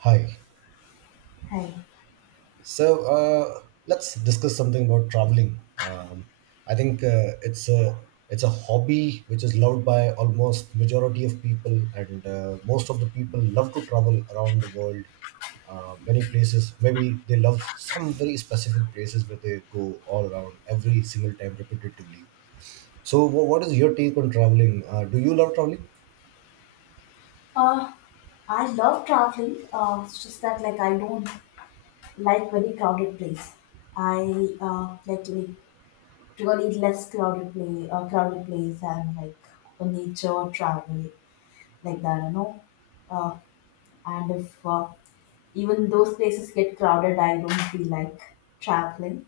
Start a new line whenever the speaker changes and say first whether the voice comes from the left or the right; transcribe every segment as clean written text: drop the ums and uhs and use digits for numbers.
right: Hi.
left: Hi.
right: So let's discuss something about traveling. I think it's a hobby which is loved by almost majority of people, and most of the people love to travel around the world. Many places, maybe they love some very specific places where they go all around every single time repetitively. So, what is your take on traveling? Do you love traveling?
left: Uh, I love traveling. It's just that like I don't like very crowded place. I like to be really less crowded place, and like a nature travel like that. Uh, And if even those places get crowded, I don't feel like traveling.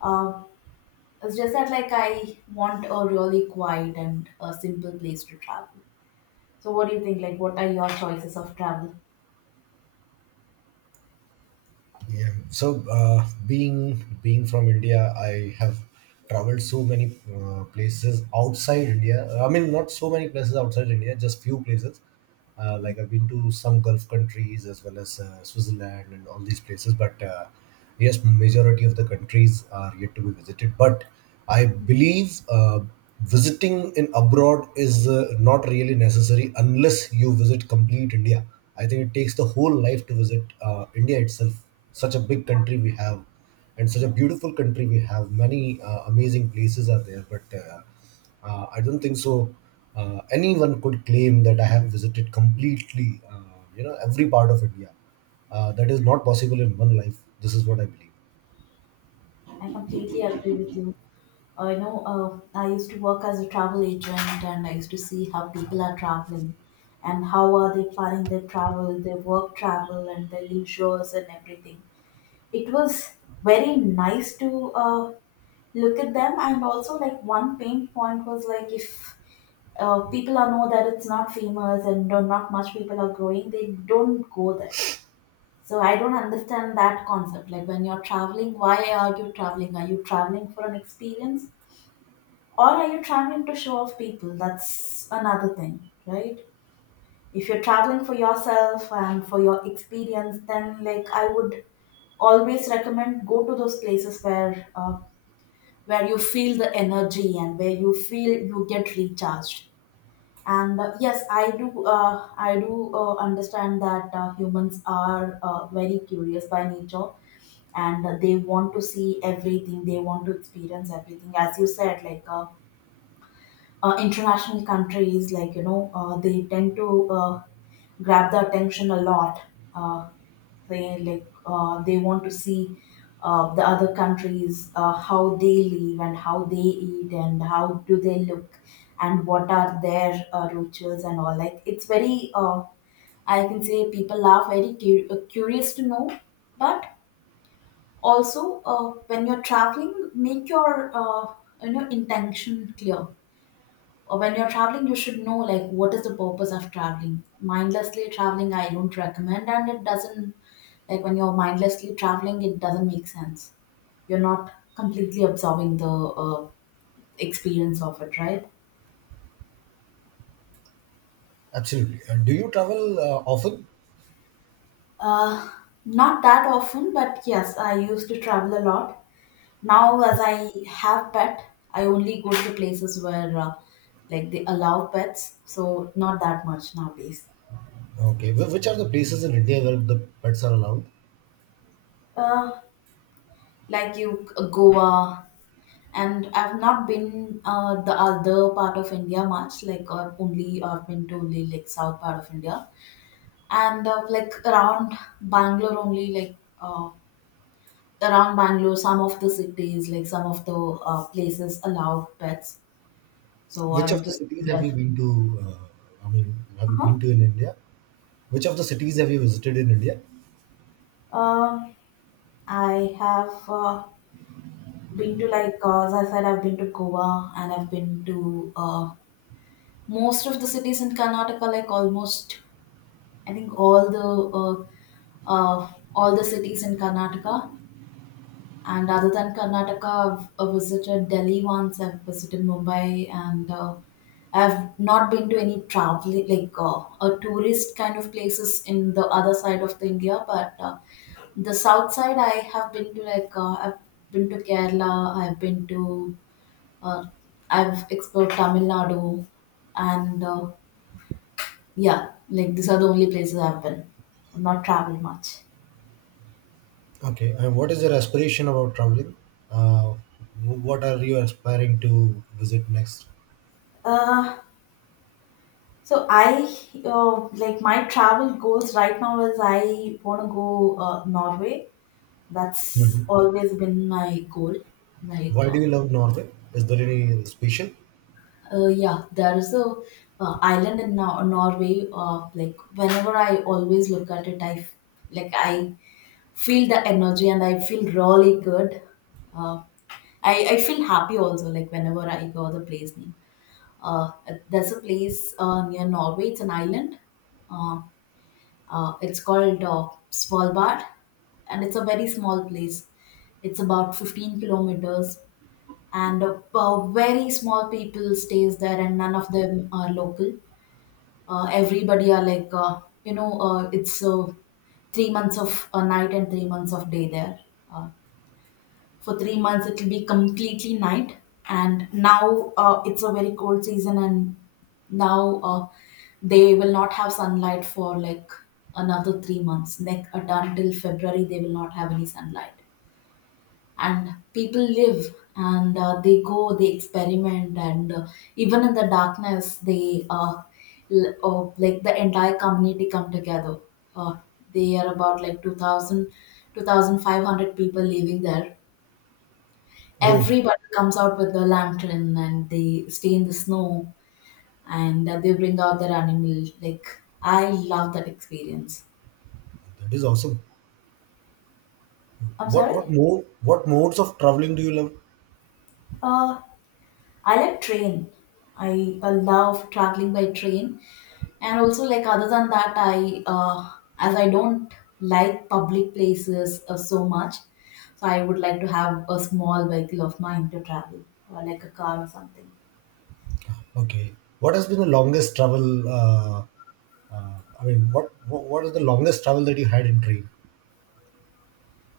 left: Uh, it's just that like I want a really quiet and a simple place to travel. So what do you think? Like, what are your choices of travel?
right: Yeah. So being from India, I have traveled so many places outside India. I mean, not so many places outside India, just few places. Like I've been to some Gulf countries as well as Switzerland and all these places. But yes, majority of the countries are yet to be visited. But I believe visiting in abroad is not really necessary unless you visit complete India. I think it takes the whole life to visit India itself, such a big country we have and such a beautiful country we have, many amazing places are there, but I don't think so anyone could claim that I have visited completely you know every part of india. That is not possible in one life. This is what I believe.
left: I completely agree with you. I used to work as a travel agent, and I used to see how people are traveling and how are they planning their travel, their work travel and their leisures and everything. It was very nice to look at them, and also like one pain point was like if people are know that it's not famous and not much people are going, they don't go there, so I don't understand that concept. Like when you're traveling, why are you traveling? Are you traveling for an experience, or are you traveling to show off people? That's another thing, right? If you're traveling for yourself and for your experience, then like I would always recommend go to those places where you feel the energy and where you feel you get recharged. And yes, I do. I do understand that humans are very curious by nature, and they want to see everything, they want to experience everything. As you said, like international countries, like you know, they tend to grab the attention a lot. uh, they like they want to see the other countries, how they live and how they eat and how do they look, and what are their rituals and all. Like it's very I can say people are very curious to know. But also when you're traveling, make your intention clear. Or when you're traveling, you should know like what is the purpose of traveling. Mindlessly traveling, I don't recommend, and it doesn't, like when you're mindlessly traveling, it doesn't make sense. You're not completely absorbing the experience of it, right?
right: Absolutely. Do you travel often?
left: uh, Not that often, but yes, I used to travel a lot. Now, as I have pet, I only go to places where like they allow pets, so not that much nowadays.
right: Okay. Which are the places in india where the pets are allowed?
left: Uh, like you, Goa, and I've not been the other part of India much. Like only I've been to only like south part of India, and like around Bangalore only like uh, Bangalore, some of the cities, like some of the places allow pets. So
right: Which
left: I
right: of the
left: just
right: cities have
left: there.
right: you been to? uh, I mean, have you been
left: Uh-huh.
right: to in india? Which of the cities have you visited in india?
left: Um, I have been to like as I said, I've been to Goa, and I've been to most of the cities in Karnataka. Like almost, I think uh, all the cities in Karnataka. And other than Karnataka, I've visited Delhi once. I've visited Mumbai, and I've not been to any traveling like a tourist kind of places in the other side of the India. But the south side, I have been to. Like I've been to Kerala. I've been to uh, I've explored Tamil Nadu, and yeah, like these are the only places I've been. I've not traveled much.
right: Okay, and what is your aspiration about traveling? Uh, what are you aspiring to visit next?
left: Uh, So I like my travel goals right now is I want to go Norway. That's
right: Mhm.
left: always been my goal. Like
right: Why do you love Norway? Is there any special?
left: yeah, there is a island in Norway. Like whenever I always look at it, I f- like I feel the energy and I feel really good. Uh, I feel happy also. Like whenever I go the place name. Uh, there's a place near Norway. It's an island. Uh, it's called Svalbard, and it's a very small place. It's about 15 kilometers, and very small people stays there, and none of them are local. Everybody are like, you know, it's 3 months of a night and 3 months of day there. Uh, for 3 months it will be completely night, and now it's a very cold season, and now they will not have sunlight for like another 3 months next, until February they will not have any sunlight. And people live, and they go, they experiment, and even in the darkness they like the entire community come together. uh, they are about like 2500 people living there.
right: Oh,
left: Everybody comes out with a lantern and they stay in the snow, and they bring out their animal. Like I love that experience.
right: that is awesome.
left: I'm
right: What
left: sorry.
right: what mo what modes of traveling do you love?
left: Uh, I like train. I love traveling by train, and also like other than that, I as I don't like public places so much, so I would like to have a small vehicle of mine to travel, like a car or something.
right: Okay, what has been the longest travel? Uh, I mean, what is the longest travel that you had in train?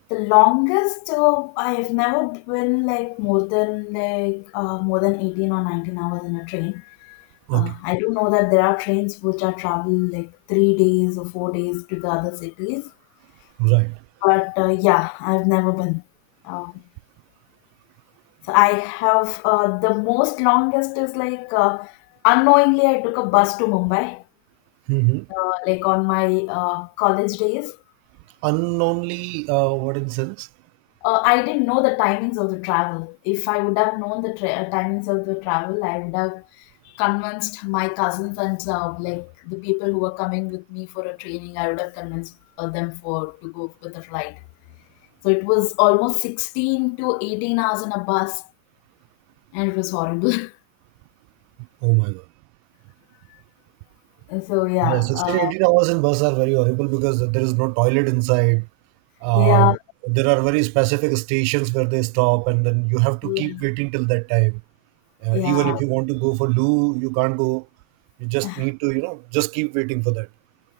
left: The longest I've never been like more than 18 or 19 hours in a train.
right: Okay,
left: I do know that there are trains which are travel like 3 days or 4 days to the other cities,
right: right.
left: but yeah, I've never been. Um, so I have the most longest is like unknowingly I took a bus to Mumbai,
right: Mm-hmm.
left: like on my college days.
right: Unknownly, what in sense?
left: I didn't know the timings of the travel. If I would have known the timings of the travel, I would have convinced my cousins and like the people who were coming with me for a training. I would have convinced them for to go with the flight. So it was almost 16 to 18 hours in a bus, and it was horrible.
right: Oh my God.
left: And so
right: Yeah,
left: yeah,
right: 16, 18 hours in bus are very horrible because there is no toilet inside.
left: yeah,
right: Um, there are very specific stations where they stop, and then you have to keep
left: yeah,
right: waiting till that time. Even if
left: yeah,
right: you want to go for loo, you can't go. You just need to, you know, just keep waiting for that.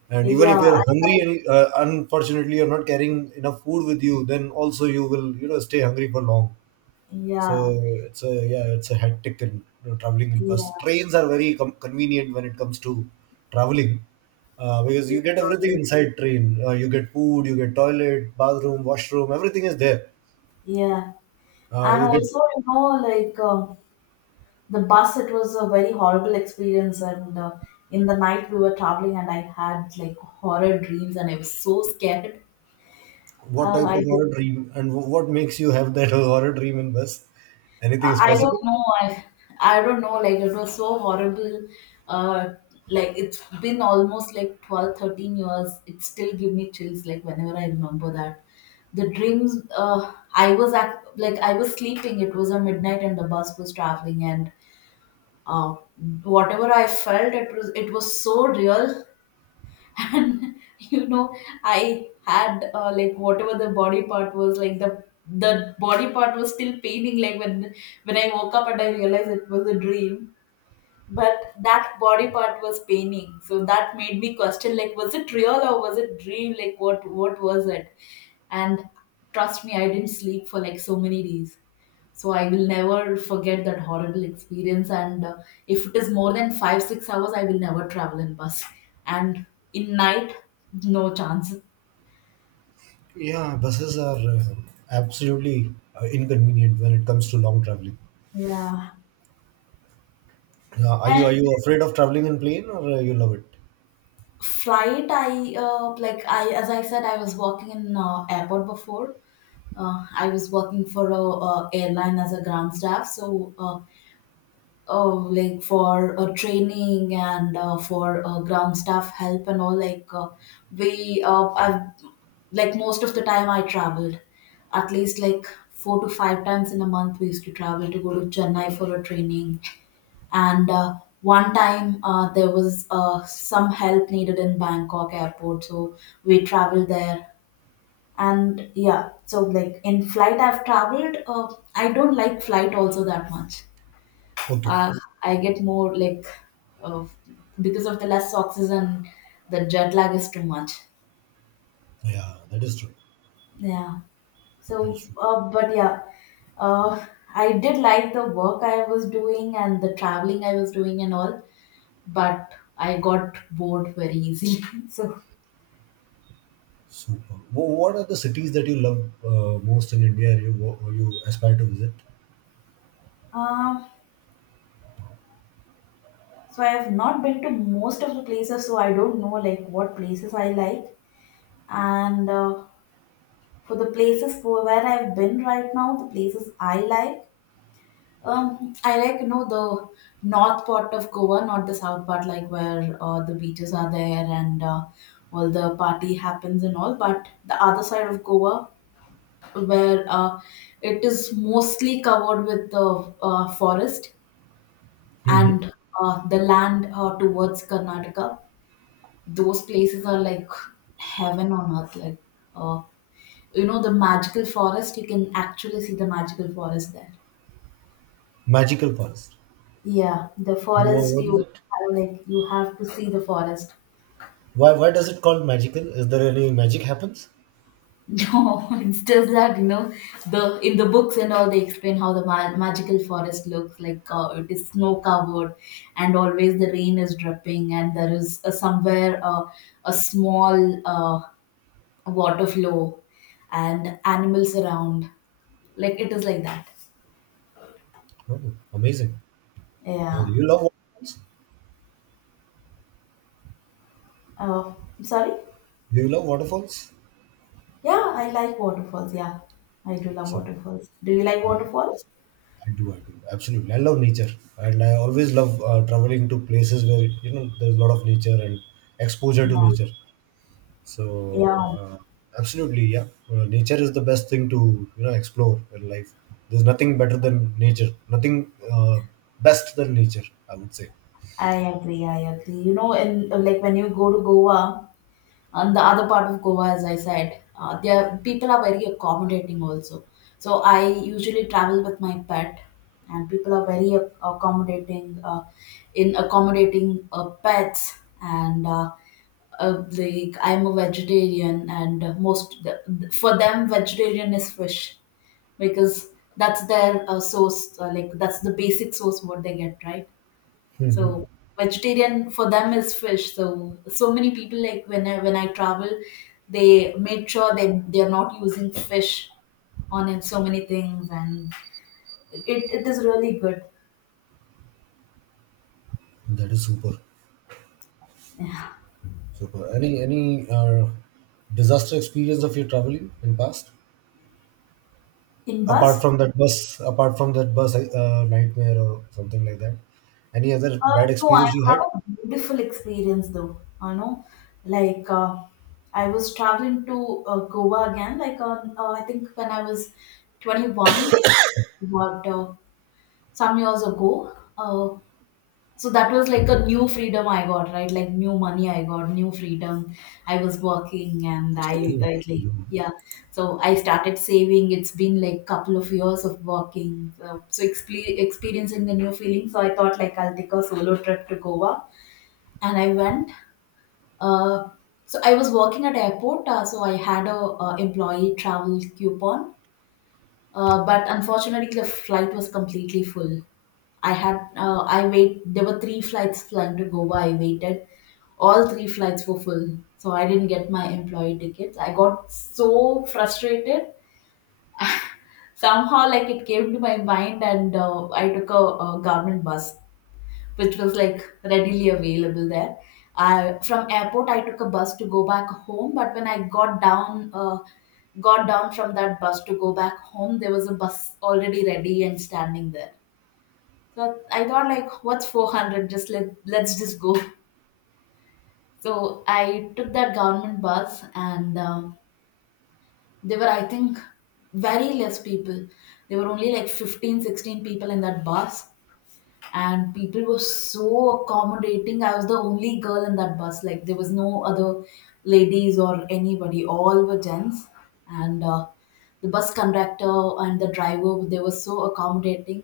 right: And even
left: yeah,
right: if you're
left: I-
right: hungry and unfortunately you're not carrying enough food with you, then also you will, you know, stay hungry for long. So
left: yeah,
right: it's a yeah, it's a hectic in, you know, traveling in bus.
left: yeah,
right: Trains are very convenient when it comes to traveling because you get everything
left: surely,
right: inside train. You get food, you get toilet, bathroom, washroom, everything is there.
left: yeah. And
right: You get
left: also, you know, like. The bus, it was a very horrible experience, and in the night we were traveling, and I had like horror dreams and I was so scared.
right: what
left: uh,
right: type of
left: I,
right: horror dream and what makes you have that horror dream in bus? Anything
left: I
right: specific?
left: don't know. I don't know, like it was so horrible. uh, like it's been almost like 12, 13 years, it still give me chills like whenever I remember that. The dreams, I was sleeping, it was a midnight and the bus was traveling, and uh, whatever I felt, it was so real. And you know, I had like whatever the body part was like the body part was still paining. Like when I woke up and I realized it was a dream, but that body part was paining, so that made me question like was it real or was it dream, like what was it. And trust me, I didn't sleep for like so many days. So I will never forget that horrible experience, and if it is more than 5 6 hours I will never travel in bus, and in night, no chance.
right: Yeah, buses are absolutely inconvenient when it comes to long traveling.
left: Yeah.
right: Uh, are you
left: And
right: are you afraid of traveling in plane or you love it?
left: flight, I like I as I said, I was working in airport before. I was working for a airline as a ground staff, so like for training and for ground staff help and all. Like we I've like most of the time I traveled at least like four to five times in a month, we used to travel to go to Chennai for a training. And one time there was some help needed in Bangkok airport, so we traveled there. And yeah, so like in flight I've traveled I don't like flight also that much.
right: Okay,
left: uh, I get more like uh, because of the less oxygen, the jet lag is too much.
right: yeah, that is true.
left: Yeah. So,
right: Delhi.
left: but yeah, uh, I did like the work I was doing and the traveling I was doing and all, but I got bored very easily. So,
right: Super. What are the cities that you love most in India? Or you aspire to visit?
left: uh, so I have not been to most of the places, so I don't know like what places I like. And for the places for where I've been right now, the places I like you know the north part of Goa, not the south part, like where the beaches are there and all the party happens and all. But the other side of Goa, where it is mostly covered with the forest,
right: Hmm.
left: and the land towards Karnataka, those places are like heaven on earth. Like uh, you know, the magical forest, you can actually see the magical forest there.
right: Magical Forest.
left: Yeah, the forest,
right: What is
left: you
right: it?
left: like you have to see the forest.
right: Why does it called magical? Is there any magic happens?
left: No, it's just that you know the in the books and all they explain how the magical forest looks like. It is snow covered, and always the rain is dripping, and there is somewhere a small water flow, and animals around. Like it is like that.
right: Oh, amazing.
left: Yeah.
right: Do you love waterfalls?
left: Uh, Sorry?
right: Do you love waterfalls?
left: Yeah, I like waterfalls. Yeah, I do love
right: So
left: waterfalls. Do you like
right: uh,
left: waterfalls?
right: I do. I do. Absolutely. I love nature, and I always love traveling to places where, you know, there's a lot of nature and exposure to
left: Yeah.
right: nature.
left: Yeah,
right: So absolutely, yeah. Nature is the best thing to, you know, explore in life. There's nothing better than nature. Nothing best than nature, I would say.
left: I agree. I agree. You know, and like when you go to Goa, and the other part of Goa, as I said, there people are very accommodating also. So I usually travel with my pet, and people are very accommodating in accommodating pets. And like I'm a vegetarian, and most for them vegetarian is fish because that's their source. Like that's the basic source what they get, right?
right: Mhm.
left: So vegetarian for them is fish. So many people like when I travel, they make sure they are not using fish on it. So many things, and it is really good.
right: That is super, super. Any disaster experience of your traveling in past?
left: In
right: Apart
left: bus,
right: from that bus, apart from that bus nightmare or something like that. Any other
left: uh,
right: bad
left: no, I
right: experience you
left: have
right: had?
left: a beautiful experience though. You know, like I was traveling to Goa again. Like on I think when I was 21, about some years ago. So that was like a new freedom I got, right? Like new money I got, new freedom. I was working, and
right: कुछ आगे
left: I,
right: नहीं बता
left: I
right: तुम
left: like
right: लोगों को।
left: yeah. So I started saving. It's been like couple of years of working. So, experiencing the new feeling. So I thought like I'll take a solo trip to Goa, and I went. Uh, so I was working at airport. So I had a employee travel coupon, but unfortunately, the flight was completely full. I wait. There were three flights flying to Goa. I waited. All three flights were full, so I didn't get my employee tickets. I got so frustrated. Somehow, like it came to my mind, and I took a government bus which was like readily available there. I from airport I took a bus to go back home, but when I got down from that bus to go back home, there was a bus already ready and standing there. So I thought like, what's 400? Just let's just go. So I took that government bus, and there were I think very less people. There were only like 15, 16 people in that bus, and people were so accommodating. I was the only girl in that bus. Like there was no other ladies or anybody. All were gents, and the bus conductor and the driver, they were so accommodating.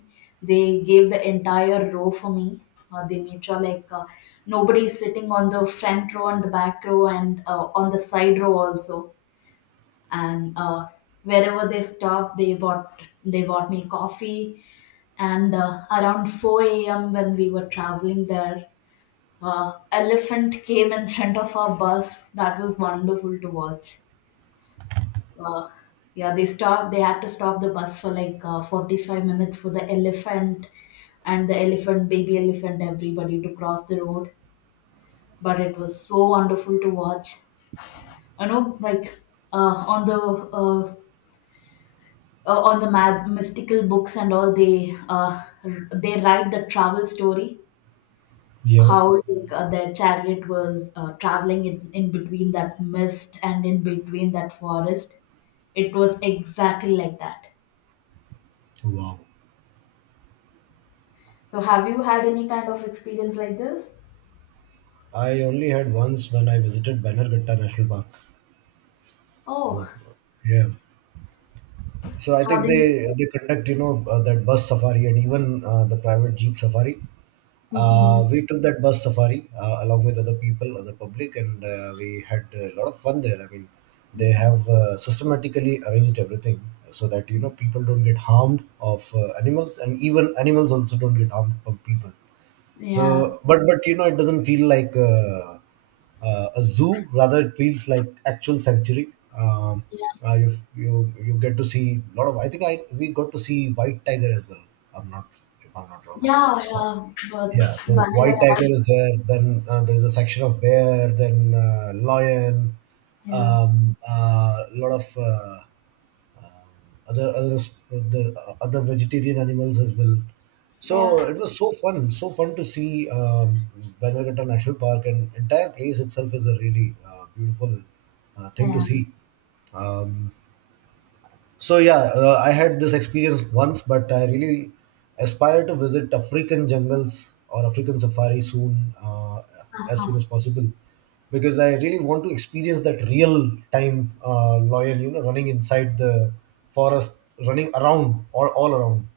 left: They gave the entire row for me. They made sure like nobody is sitting on the front row and the back row, and on the side row also. And wherever they stopped, they bought me coffee. And around 4 a.m when we were traveling there, elephant came in front of our bus. That was wonderful to watch. uh, yeah, they stopped. They had to stop the bus for like 45 minutes for the elephant, and the elephant, baby elephant, everybody to cross the road. But it was so wonderful to watch. You know, like uh, on the uh, on the mystical books and all, they they write the travel story,
right: Yeah.
left: how like, their chariot was traveling in between that mist and in between that forest. It was exactly like that.
right: Wow.
left: So have you had any kind of experience like this?
right: I only had once when I visited Bannerghatta National Park.
left: Oh.
right: Yeah. So I
left: How
right: think
left: did you?
right: they conduct, you know, that bus safari and even the private jeep safari.
left: Mhm,
right: We took that bus safari along with other people, other public, and we had a lot of fun there. I mean, they have
left: mhm.
right: systematically arranged everything so that, you know, people don't get harmed of animals, and even animals also don't get harmed from people.
left: Yeah,
right: So, but you know, it doesn't feel like a zoo. Rather, it feels like actual sanctuary. Um,
left: yeah,
right: you get to see a lot of. I think I we got to see white tiger as well. I'm not if I'm not wrong. I
left: yeah,
right: saw.
left: yeah. but,
right: Yeah, so
left: but
right: white
left: yeah,
right: tiger is there. Then there's a section of bear. Then lion.
left: yeah,
right: Lot of. Um, other other the other vegetarian animals as well. So
left: yeah,
right: it was so fun to see, Bannerghatta National Park and entire place itself is a really beautiful thing to
left: yeah.
right: see. Um, so yeah, I had this experience once, but I really aspire to visit African jungles or African safari soon, as soon as possible, because I really want to experience that real time lion, you know, running inside the forest, running around or all around.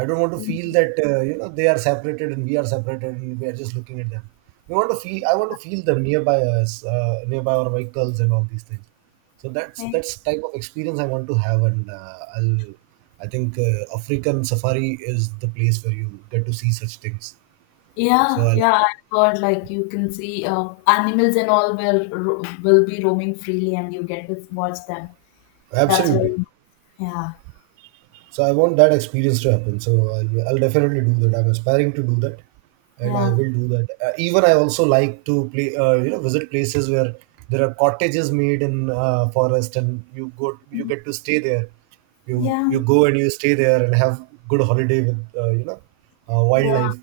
right: I don't want to feel
left: Mm-hmm.
right: that you know they are separated and we are separated and we are just looking at them. We want to feel. I want to feel them nearby us, nearby our vehicles and all these things. So that's type of experience I want to have, and I'll. I think African safari is the place where you get to see such things. So
left: Yeah,
right: I'll,
left: yeah, I heard like you can see animals and all will be roaming freely, and you get to watch them. That's
right: absolutely.
left: really. Yeah,
right: So I want that experience to happen. So I'll definitely do that. I'm aspiring to do that, and I
left: yeah,
right: will do that. Even I also like to play, you know, visit places where there are cottages made in forest, and you go, you get to stay there. You
left: yeah,
right: you go and you stay there and have good holiday with, you know,
left: yeah,
right: wildlife.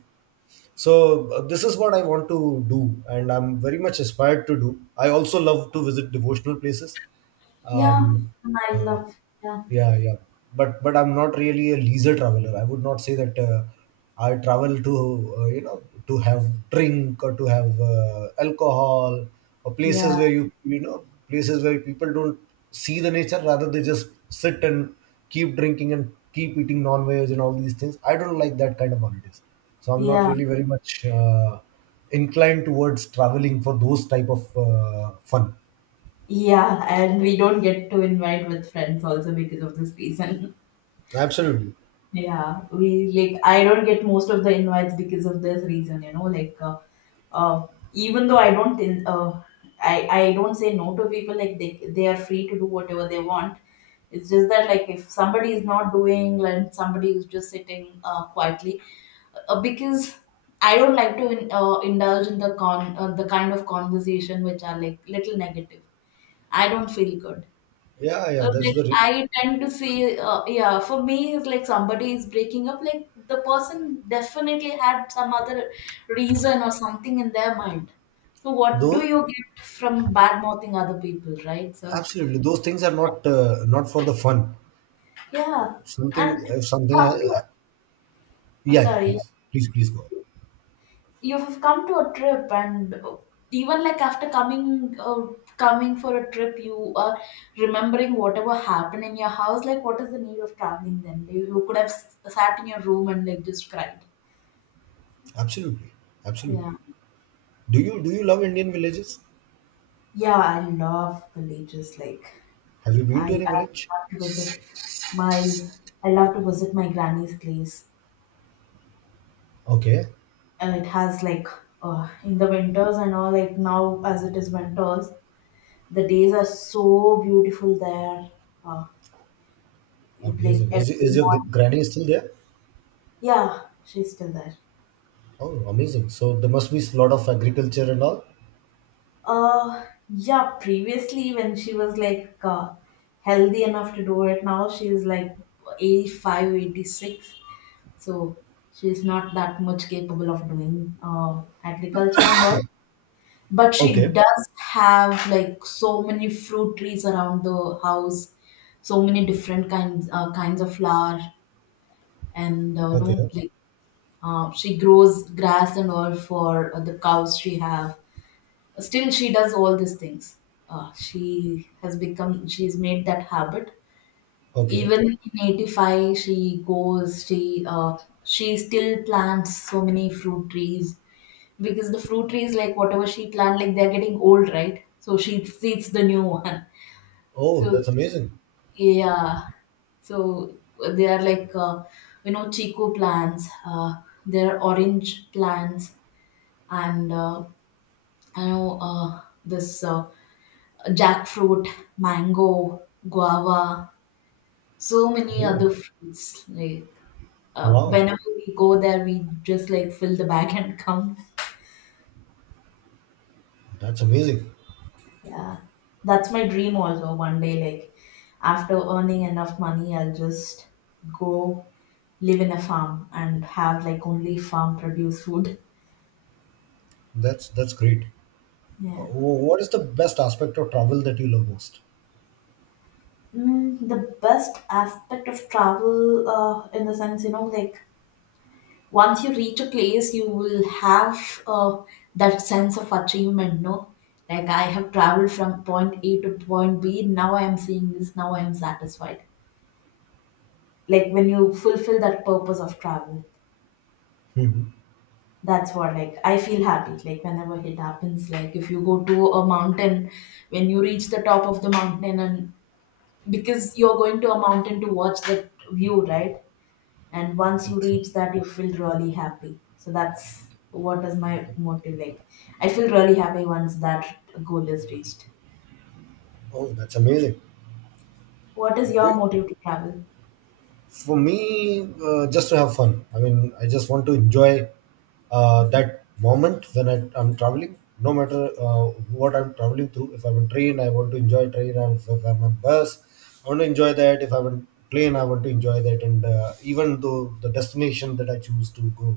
right: So this is what I want to do, and I'm very much inspired to do. I also love to visit devotional places.
left: yeah.
right: Um,
left: And I
right: uh,
left: love. Yeah,
right: yeah, but I'm not really a leisure traveler. I would not say that I travel to you know, to have drink or to have alcohol or places
left: yeah,
right: where you know, places where people don't see the nature. Rather, they just sit and keep drinking and keep eating non-veg and all these things. I don't like that kind of holidays. So I'm not
left: yeah,
right: really very much inclined towards traveling for those type of fun.
left: yeah. And we don't get to invite with friends also because of this reason.
right: Absolutely.
left: Yeah, we like I don't get most of the invites because of this reason, you know, like even though I don't say no to people, like they are free to do whatever they want. It's just that like if somebody is not doing and somebody is just sitting quietly because I don't like to indulge in the kind of conversation which are like little negative. I don't feel good.
right: Yeah, yeah. That's
left: Like,
right: the re-
left: I tend to see, yeah, for me, it's like somebody is breaking up, like the person definitely had some other reason or something in their mind. So, what do
right: though.
left: you get from bad mouthing other people, right? So,
right: Absolutely, those things are not not for the fun.
left: yeah,
right: Something
left: and
right: if something.
left: come to. I'm
right: Yeah, yeah.
left: sorry, yeah.
right: Please, please, please go on.
left: You have come to a trip, and even like after coming for a trip, you are remembering whatever happened in your house. Like what is the need of traveling then? You could have sat in your room and like just cried.
right: Absolutely, absolutely.
left: Yeah,
right: Do you love Indian villages?
left: yeah, I love villages. Like
right: Have you been
left: i,
right: to any village?
left: I love to visit my I love to visit my granny's place.
right: Okay,
left: And it has like, in the winters and all, like now as it is winters, the days are so beautiful there, like
right: amazing.
left: every
right: Is your
left: morning.
right: granny still there?
left: Yeah, she's still there.
right: Oh, amazing. So there must be a lot of agriculture and all.
left: Yeah, previously when she was like healthy enough to do it. Now she's like 85, 86. 86. So she's not that much capable of doing agriculture and all. But she
right: Okay,
left: does have like so many fruit trees around the house, so many different kinds of flower. And you know,
right: okay,
left: like, she grows grass and all for the cows she have. Still, she does all these things. She has become. She's made that habit.
right: okay.
left: Even in 85, she goes. She still plants so many fruit trees because the fruit trees, like whatever she plant, like they're getting old, right? So she seeds the new one.
right: Oh,
left: So
right: that's amazing.
left: yeah, so they are like, you know, chico plants. There are orange plants, and I know, this, jackfruit, mango, guava, so many
right: Oh,
left: other fruits. Like
right: wow.
left: whenever we go there, we just like fill the bag and come.
right: That's amazing.
left: Yeah, that's my dream also. One day, like after earning enough money, I'll just go live in a farm and have like only farm produce food.
right: That's great.
left: Yeah.
right: What is the best aspect of travel that you love most?
left: Mm, the best aspect of travel, in the sense, you know, like once you reach a place, you will have, that sense of achievement, no? Like I have traveled from point A to point B. Now I am seeing this. Now I am satisfied. Like when you fulfill that purpose of travel,
right: Hmm.
left: that's what, like, I feel happy. Like whenever it happens, like if you go to a mountain, when you reach the top of the mountain, and because you're going to a mountain to watch that view, right? And once you
right: Excellent.
left: reach that, you feel really happy. So that's what is my motive. Like I feel really happy once that goal is reached.
right: Oh, that's amazing.
left: What is
right: Do
left: your
right: you,
left: motive to travel?
right: for me just to have fun. I mean I just want to enjoy that moment when I'm traveling no matter what I'm traveling through. If I'm on train I want to enjoy train, and if I'm on bus I want to enjoy that, if I'm on plane I want to enjoy that, and even though the destination that I choose to go,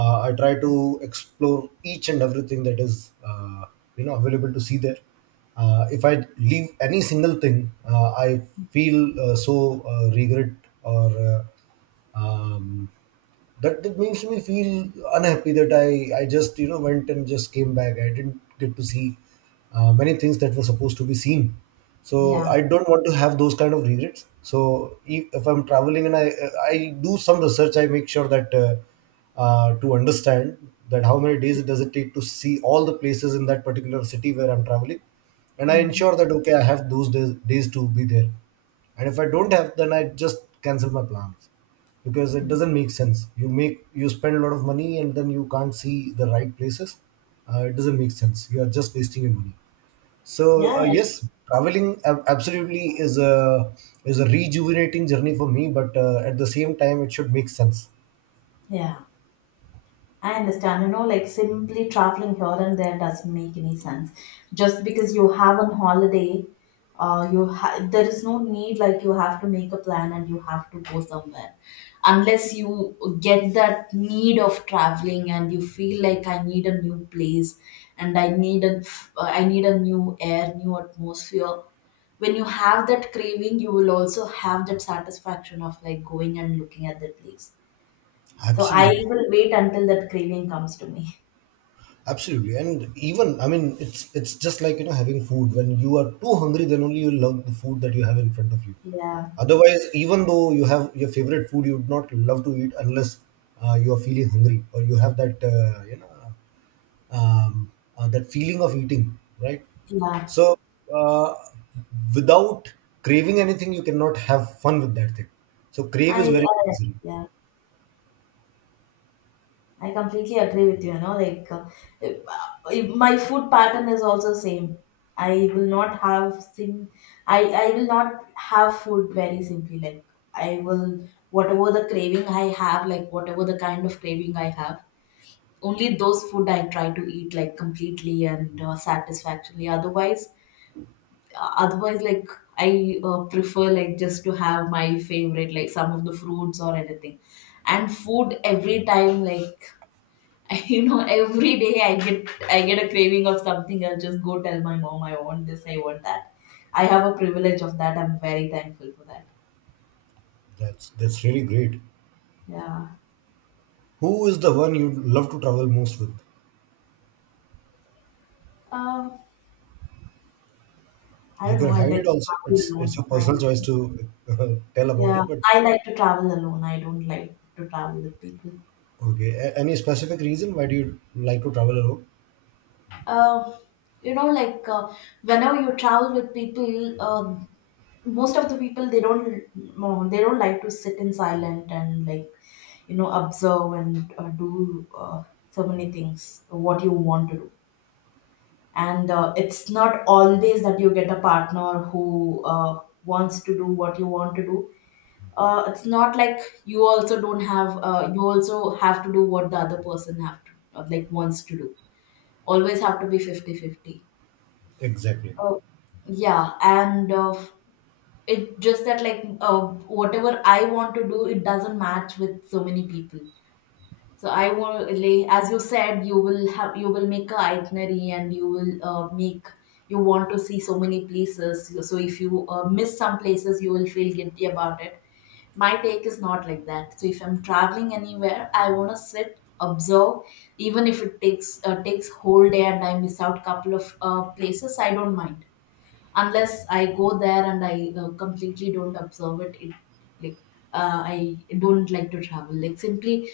right: I try to explore each and everything that is uh, you know available to see there. If I leave any single thing, I feel so regret or um, that, that makes me feel unhappy that I just you know went and just came back. I didn't get to see many things that were supposed to be seen. So
left: Yeah.
right: I don't want to have those kind of regrets. So if I'm traveling and I do some research, I make sure that to understand that how many days does it take to see all the places in that particular city where I'm traveling, and I
left: Mhm.
right: ensure that okay I have those days to be there. And if I don't have, then I just cancel my plans because it doesn't make sense. You make you spend a lot of money and then you can't see the right places. It doesn't make sense. You are just wasting your money. So
left: Yeah,
right: uh, yes, traveling absolutely is a rejuvenating journey for me, but at the same time, it should make sense.
left: yeah, I understand, you know, like simply traveling here and there doesn't make any sense. Just because you have a holiday, there is no need like you have to make a plan, and you have to go somewhere, unless you get that need of traveling and you feel like I need a new place, and I need a new air, new atmosphere. When you have that craving, you will also have that satisfaction of like going and looking at the place. So I
right: Absolutely.
left: will wait until that craving comes to me.
right: Absolutely, and even I mean, it's just like, you know, having food. When you are too hungry, then only you love the food that you have in front of you.
left: Yeah,
right: Otherwise, even though you have your favorite food, you would not love to eat unless you are feeling hungry or you have that you know, that feeling of eating, right?
left: yeah.
right: So, uh, without craving anything, you cannot have fun with that thing. So, crave is very
left: I
right: necessary.
left: Yeah. I completely agree with you. You know, like, if my food pattern is also same. I will not have sim. I will not have food very simply. Like I will, whatever the craving I have, like whatever the kind of craving I have. Only those food I try to eat like completely and satisfactorily. Otherwise, like I prefer like just to have my favorite, like some of the fruits or anything, and food every time, like you know, every day I get a craving of something. I'll just go tell my mom I want this, I want that. I have a privilege of that. I'm very thankful for that.
right: That's really great.
left: Yeah.
right: Who is the one you love to travel most with?
left: um I
right: You
left: don't
right: can
left: know, I
right: hide it
left: like to
right: also.
left: travel
right: It's
left: alone.
right: your personal choice to tell about
left: Yeah,
right: it, but
left: I like to travel alone. I don't like to travel with people.
right: okay. Any specific reason why do you like to travel alone?
left: uh, you know, like, whenever you travel with people, most of the people, they don't, no, they don't like to sit in silent, and like, you know, observe and do so many things what you want to do. And it's not always that you get a partner who wants to do what you want to do. It's not like you also don't have, you also have to do what the other person have to, like wants to do. Always have to be 50-50.
right: Exactly.
left: Uh, yeah, and it just that like, whatever I want to do, it doesn't match with so many people. So I want, like, as you said, you will make a itinerary, and you will, make, you want to see so many places. So if you miss some places, you will feel guilty about it. My take is not like that. So if I'm traveling anywhere, I want to sit, observe, even if it takes whole day and I miss out couple of places, I don't mind, unless I go there and I completely don't observe It, like, I don't like to travel. Like simply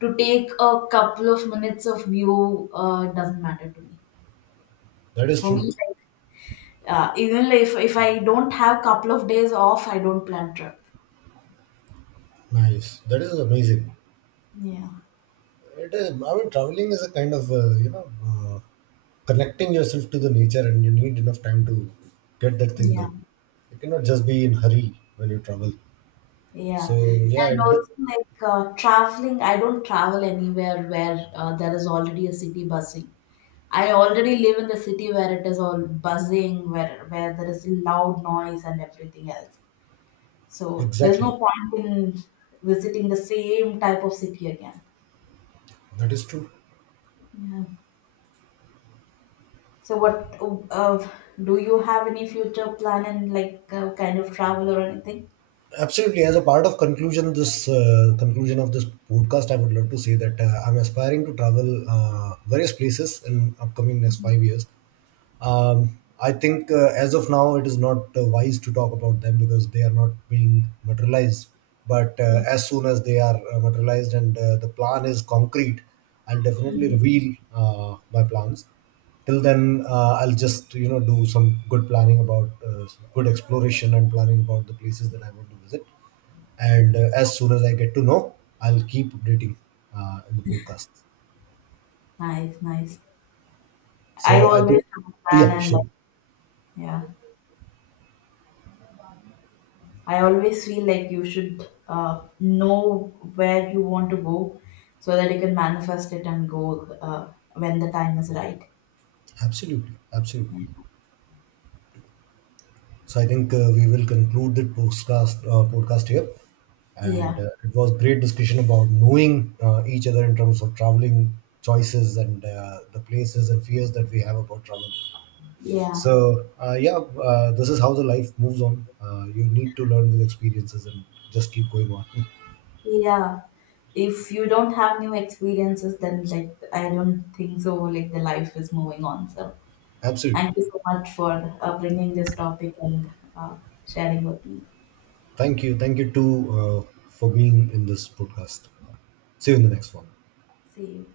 left: to take a couple of minutes of view doesn't matter to me.
right: That is
left: For me,
right: true.
left: like, even if I don't have couple of days off, I don't plan trip.
right: Nice. That is amazing.
left: Yeah,
right: It is, I mean, traveling is a kind of you know, connecting yourself to the nature, and you need enough time to get that thing
left: yeah.
right: done. You cannot just be in hurry when you travel.
left: Yeah,
right: So yeah,
left: and
right: it,
left: also like, traveling, I don't travel anywhere where there is already a city buzzing. I already live in the city where it is all buzzing, where there is loud noise and everything else. So there's
right: exactly.
left: no point in visiting the same type of city again.
right: That is true.
left: Yeah. So what, uh, do you have any future plan, and like, kind of travel or anything?
right: Absolutely. As a part of conclusion, this conclusion of this podcast, I would love to say that I'm aspiring to travel various places in upcoming next 5 years. I think as of now, it is not wise to talk about them because they are not being materialized. But
left: Mm.
right: as soon as they are materialized and the plan is concrete, I'll definitely
left: Mhm.
right: reveal my plans. Till then, I'll just you know do some good planning about good exploration and planning about the places that I want to visit. And as soon as I get to know, I'll keep updating in the podcast.
left: Nice, nice. I
right: So I
left: always
right: think,
left: have a plan,
right: yeah,
left: and like,
right: sure,
left: yeah. I always feel like you should know where you want to go so that you can manifest it and go when the time is right.
right: absolutely, absolutely. So I think uh, we will conclude the podcast here, and
left: Yeah,
right: it was great discussion about knowing each other in terms of traveling choices and the places and fears that we have about travel.
left: yeah,
right: So this is how the life moves on. You need to learn with experiences and just keep going on.
left: yeah. If you don't have new experiences, then like I don't think so. Like the life is moving on. So
right: Absolutely.
left: thank you so much for bringing this topic and sharing with me.
right: Thank you. Thank you too for being in this podcast. See you in the next one.
left: See you.